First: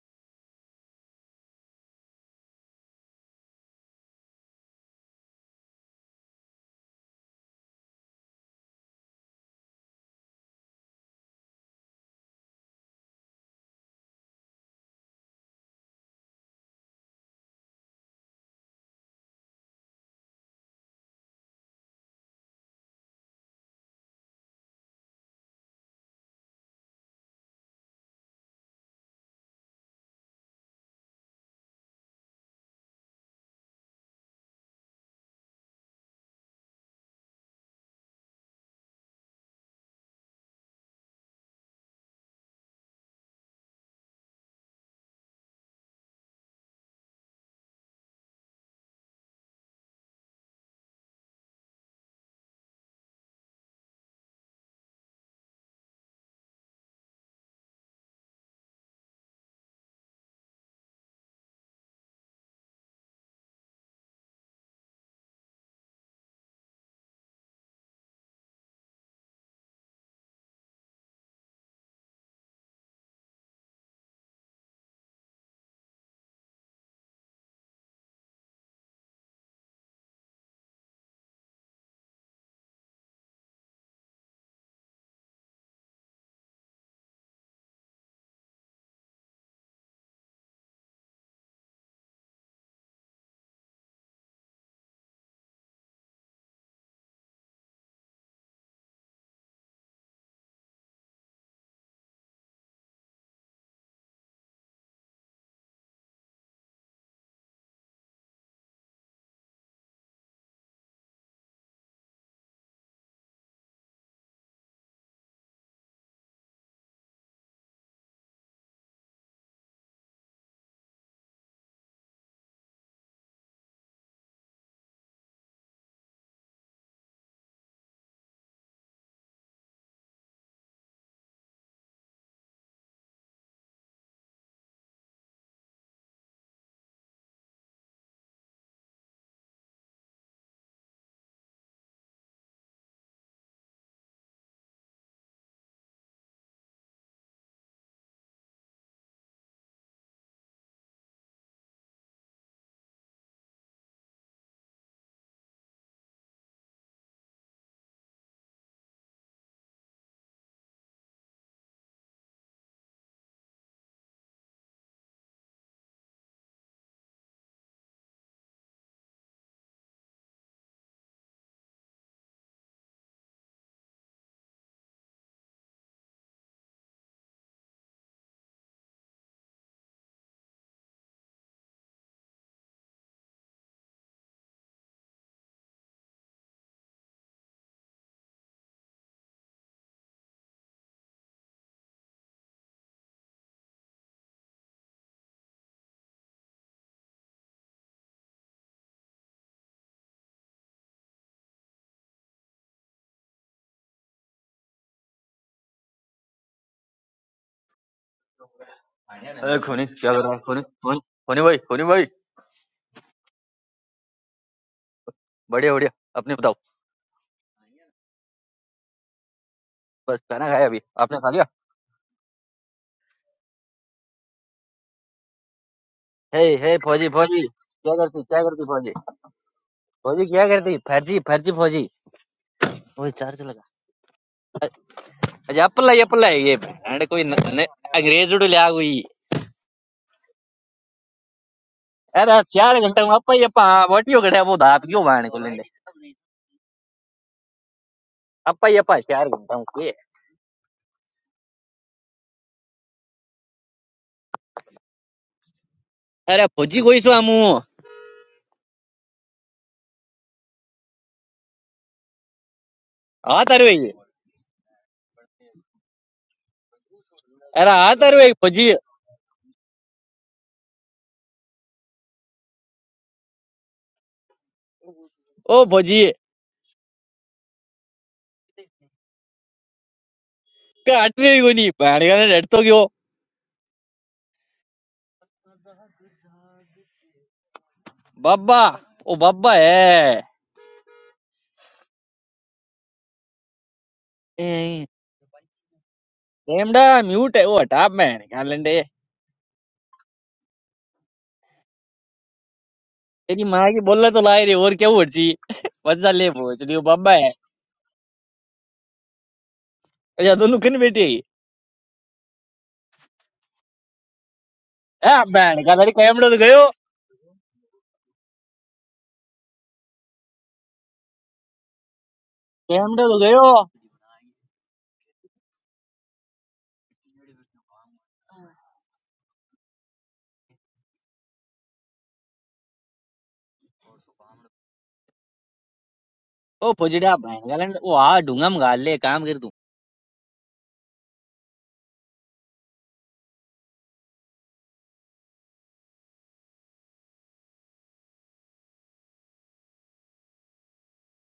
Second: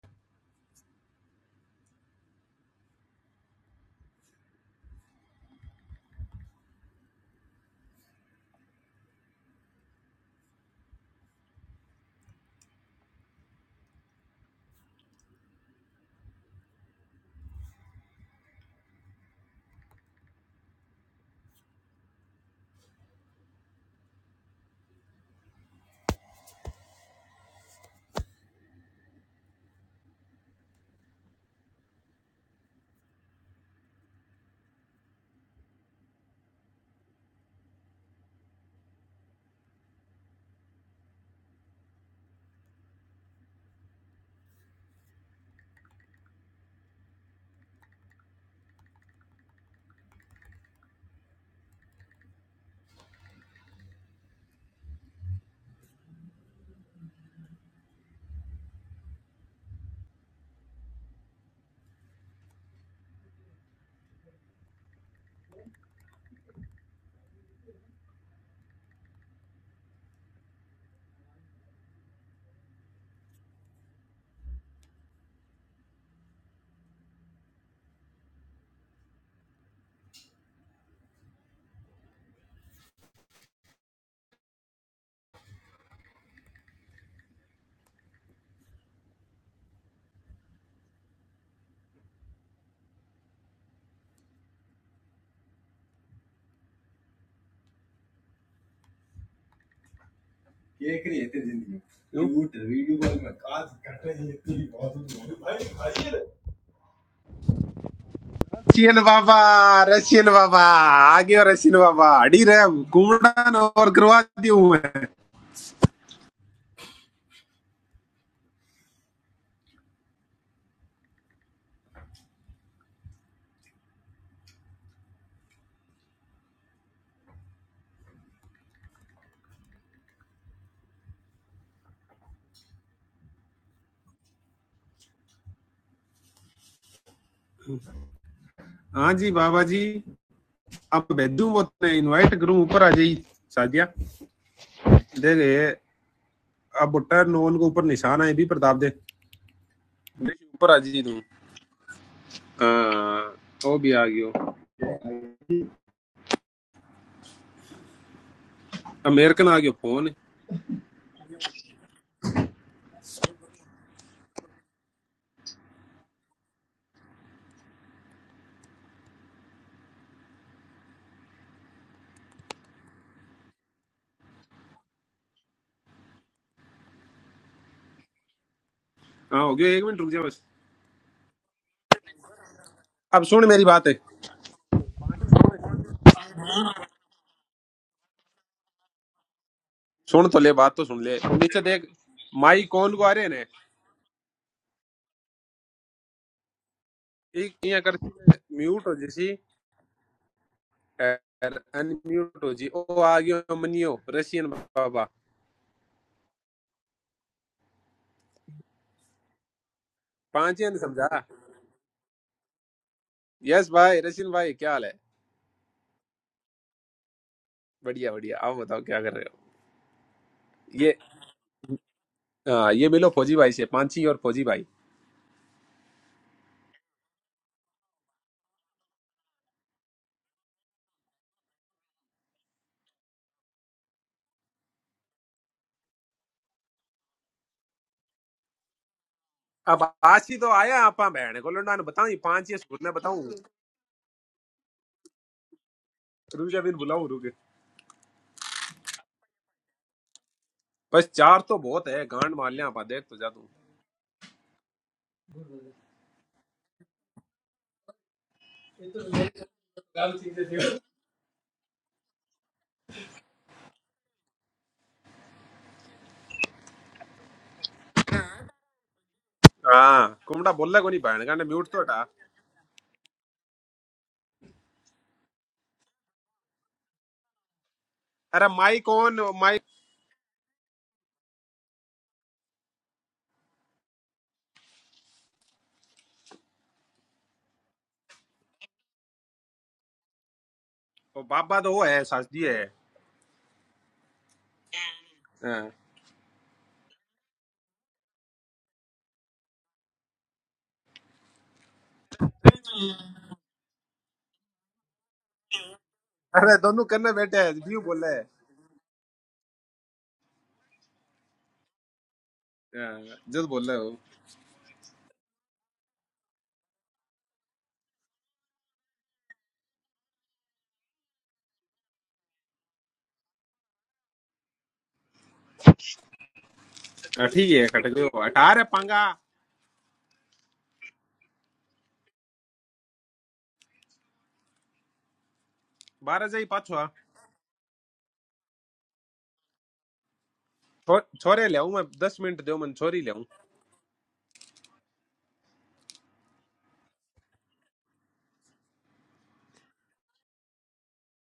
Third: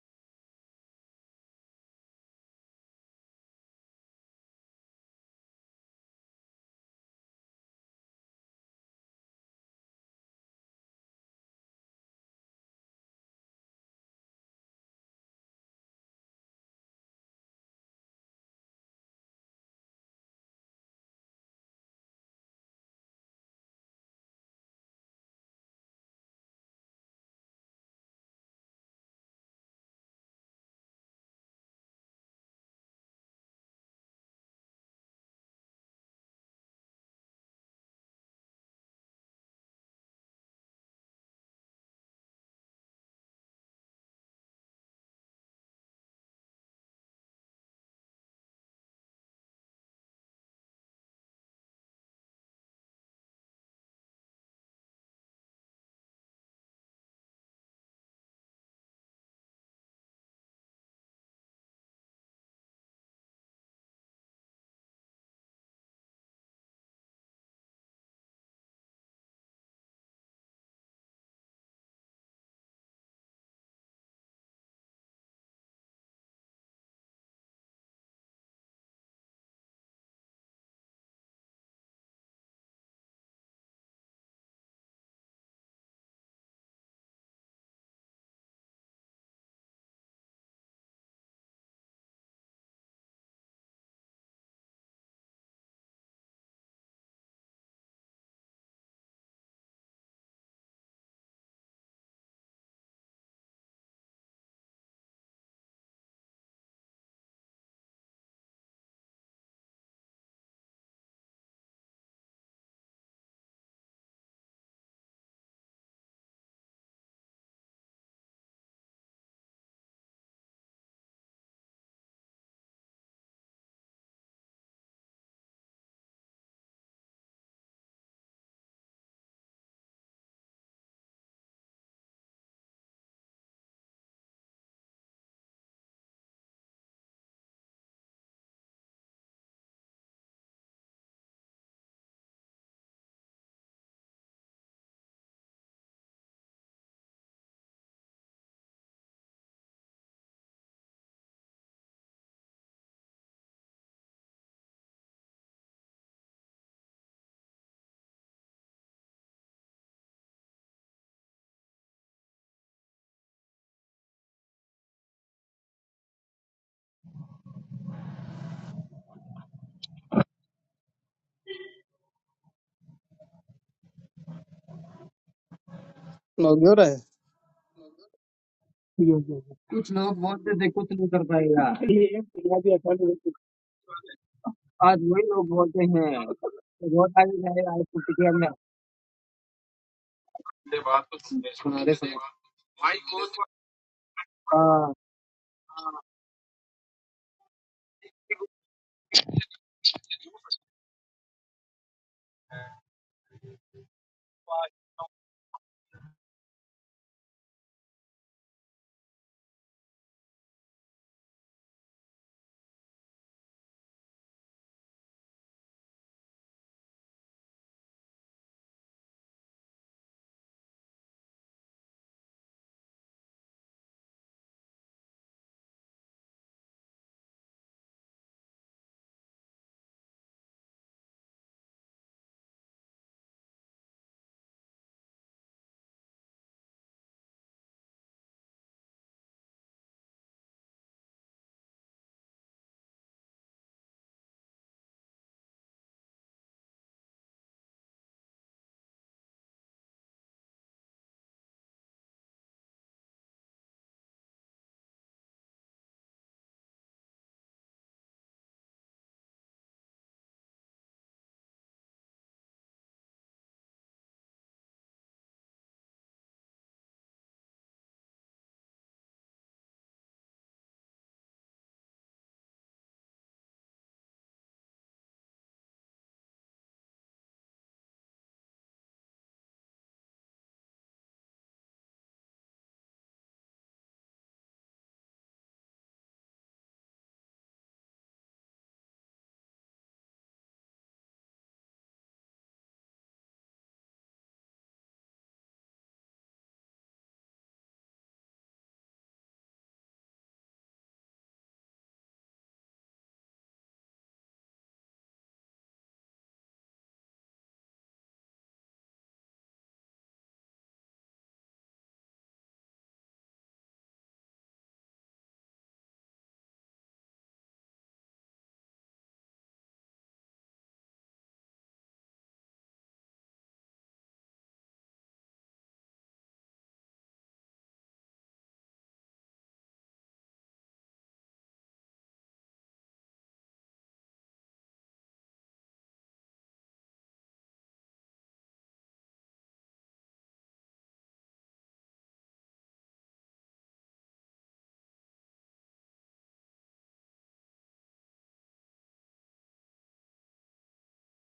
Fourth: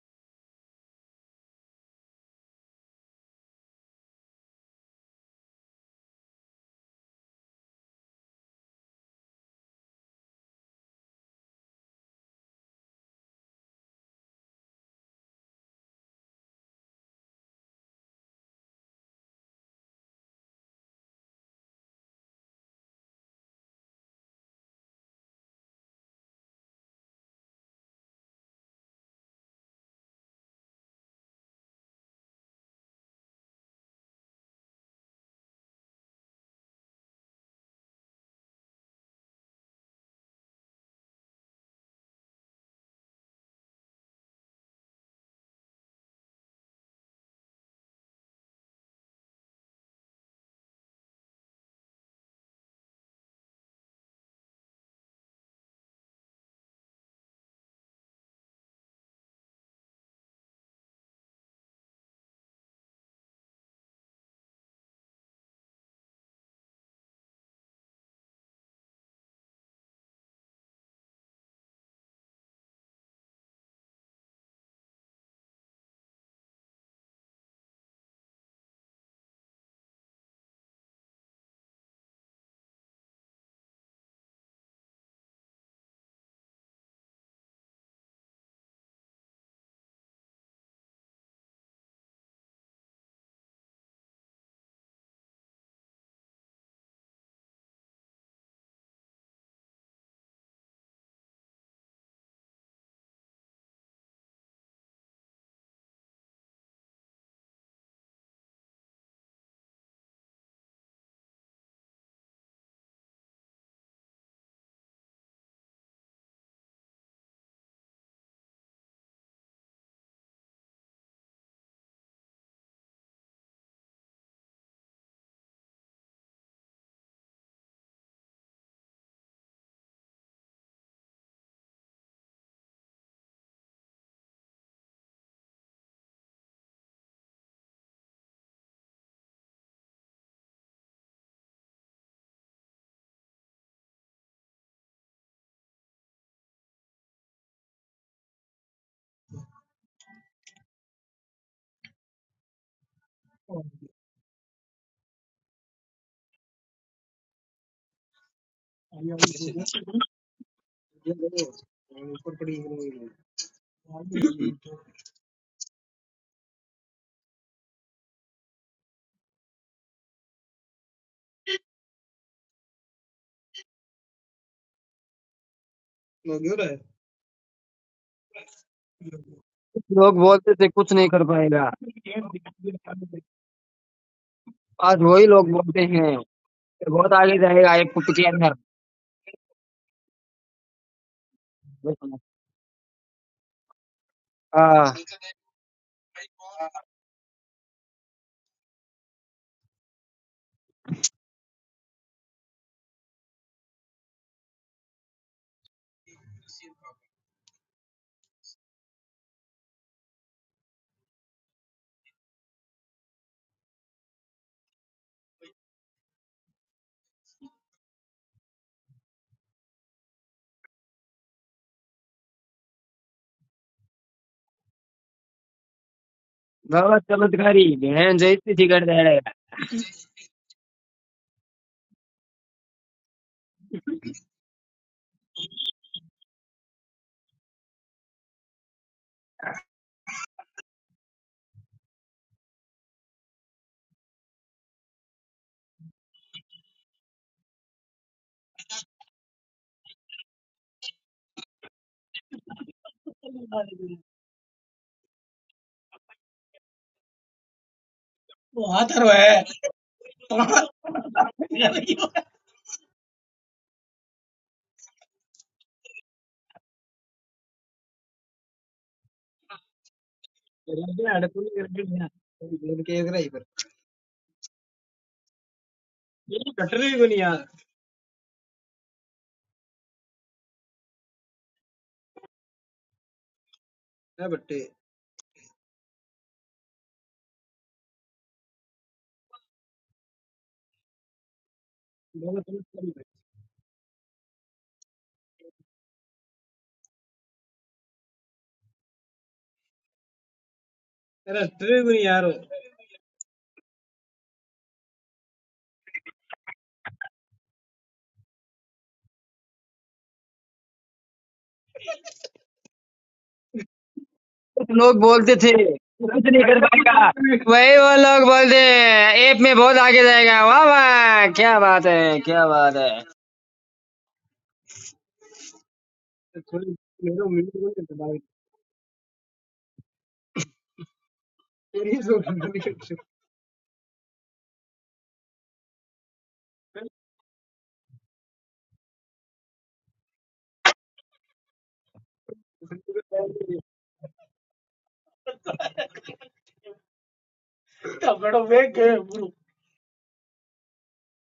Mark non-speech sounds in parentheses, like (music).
Cake नहीं येते जिंदगी क्यों? झूठ वीडियो कॉल में काज कट रही है इतनी बहुत दूर। भाई भाई ये- रशियन बाबा रशियन बाबा आगे और रशियन बाबा अड़ी रहे हम कुमड़न और करवाती हूँ मैं हाँ जी बाबा जी अब भेजू वो इनवाइट करूँ ऊपर आ जाइए सादिया देख ये अब बुट्टा नोन के ऊपर निशान है भी प्रताप दे देख, ऊपर आ जाइए तुम हाँ वो भी आ गयो अमेरिकन आ गयो फोन नौगी हो रहा है ठीक है, हाँ हो ठीक गयो एक कुछ मिनट रुक लोग लोग जा बस बोलते बोलते थे थे कुछ कुछ नहीं नहीं कर कर पाएगा पाएगा (laughs) है। ये एक बुनियादी अब अकाउंट है। सुन मेरी बात है आज आज वही वही लोग लोग बोलते बोलते हैं हैं कि बहुत वोट आ आगे ही जाएगा जाएगा आज एक तो कुत्ते के टिकट में अंदर सुन तो ले बात तो सुन ले नीचे देख हमारे माई कॉल को आ रहे ने से हाँ एक यहाँ करती म्यूट हो जैसी अनम्यूट हो जी ओ आ गयो मनियो रशियन बाबा अरे खोनी क्या कर रहा है खोनी पांचे ने खोनी समझा खोनी भाई खोनी भाई यस भाई रशियन भाई क्या हाल है बढ़िया बढ़िया अपने बताओ बढ़िया बढ़िया आप बताओ क्या कर रहे बस खाना खाया हो अभी ये आपने खा लिया हाँ ये मिलो फौजी भाई से पांची और फौजी भाई हे हे गलत फौजी फौजी चमत्कारी क्या बहन करती क्या जैसी करती थी कर फौजी जाएगा फौजी क्या करती फर्जी फर्जी फौजी ओए चार्ज लगा अरे अप्पला ये अप्पला है ये अरे कोई न, न, अंग्रेज उड़ लिया हुई अब आज ही तो आया आप बहन को लंडा ने बताऊं ये अरे पांच ये स्कूल चार ने घंटा में बताऊं अप्पा ये पा वाटियो कटे वो दाप क्यों बाणे को लेने रुक जा बिन बुलाऊं रुके अप्पा ये पा चार घंटा में कोई बस चार तो बहुत है गांड मार लिया आप देख तो जा अरे फौजी कोई सो हमू तू आ तारे अरे आ तारे फौजी हाँ कुमड़ा बोलला कोनी बैंड गाने म्यूट तो हटा ओ फौजी अरे माई कौन माई काट रही कोनी बाणे का डर तो क्यों? बब्बा ओ बब्बा है ओ बाबा तो वो है सासजी है ए, हाँ। रेमडा म्यूट है वो हटा मैं गालंडे तेरी माँ की बोला तो लाई रे और क्या उड़ची मजा ले अरे पूछ रही दोनों करने बब्बा है बैठे हैं व्यू बोल रहे हैं अच्छा दोनों किन बेटी है हाँ, जस बोल रहे हो कुछ लोग ए, बोलते थे बैन का लड़ी कैमडो तो नहीं कर गयो पाएगा वही वो लोग बोलते हैं ऐप में बहुत आगे जाएगा वाह वाह क्या बात है क्या बात है कैमडो तो गयो हाँ, ठीक है कट गयो अठारह पंगा बारह से ही ओ पाछो आ। फुजड़ा बैन गालंडे वो आ ढूंगा में गाल ले काम कर तू छो, छोरे ले आऊं मैं दस मिनट दो मन छोरी ले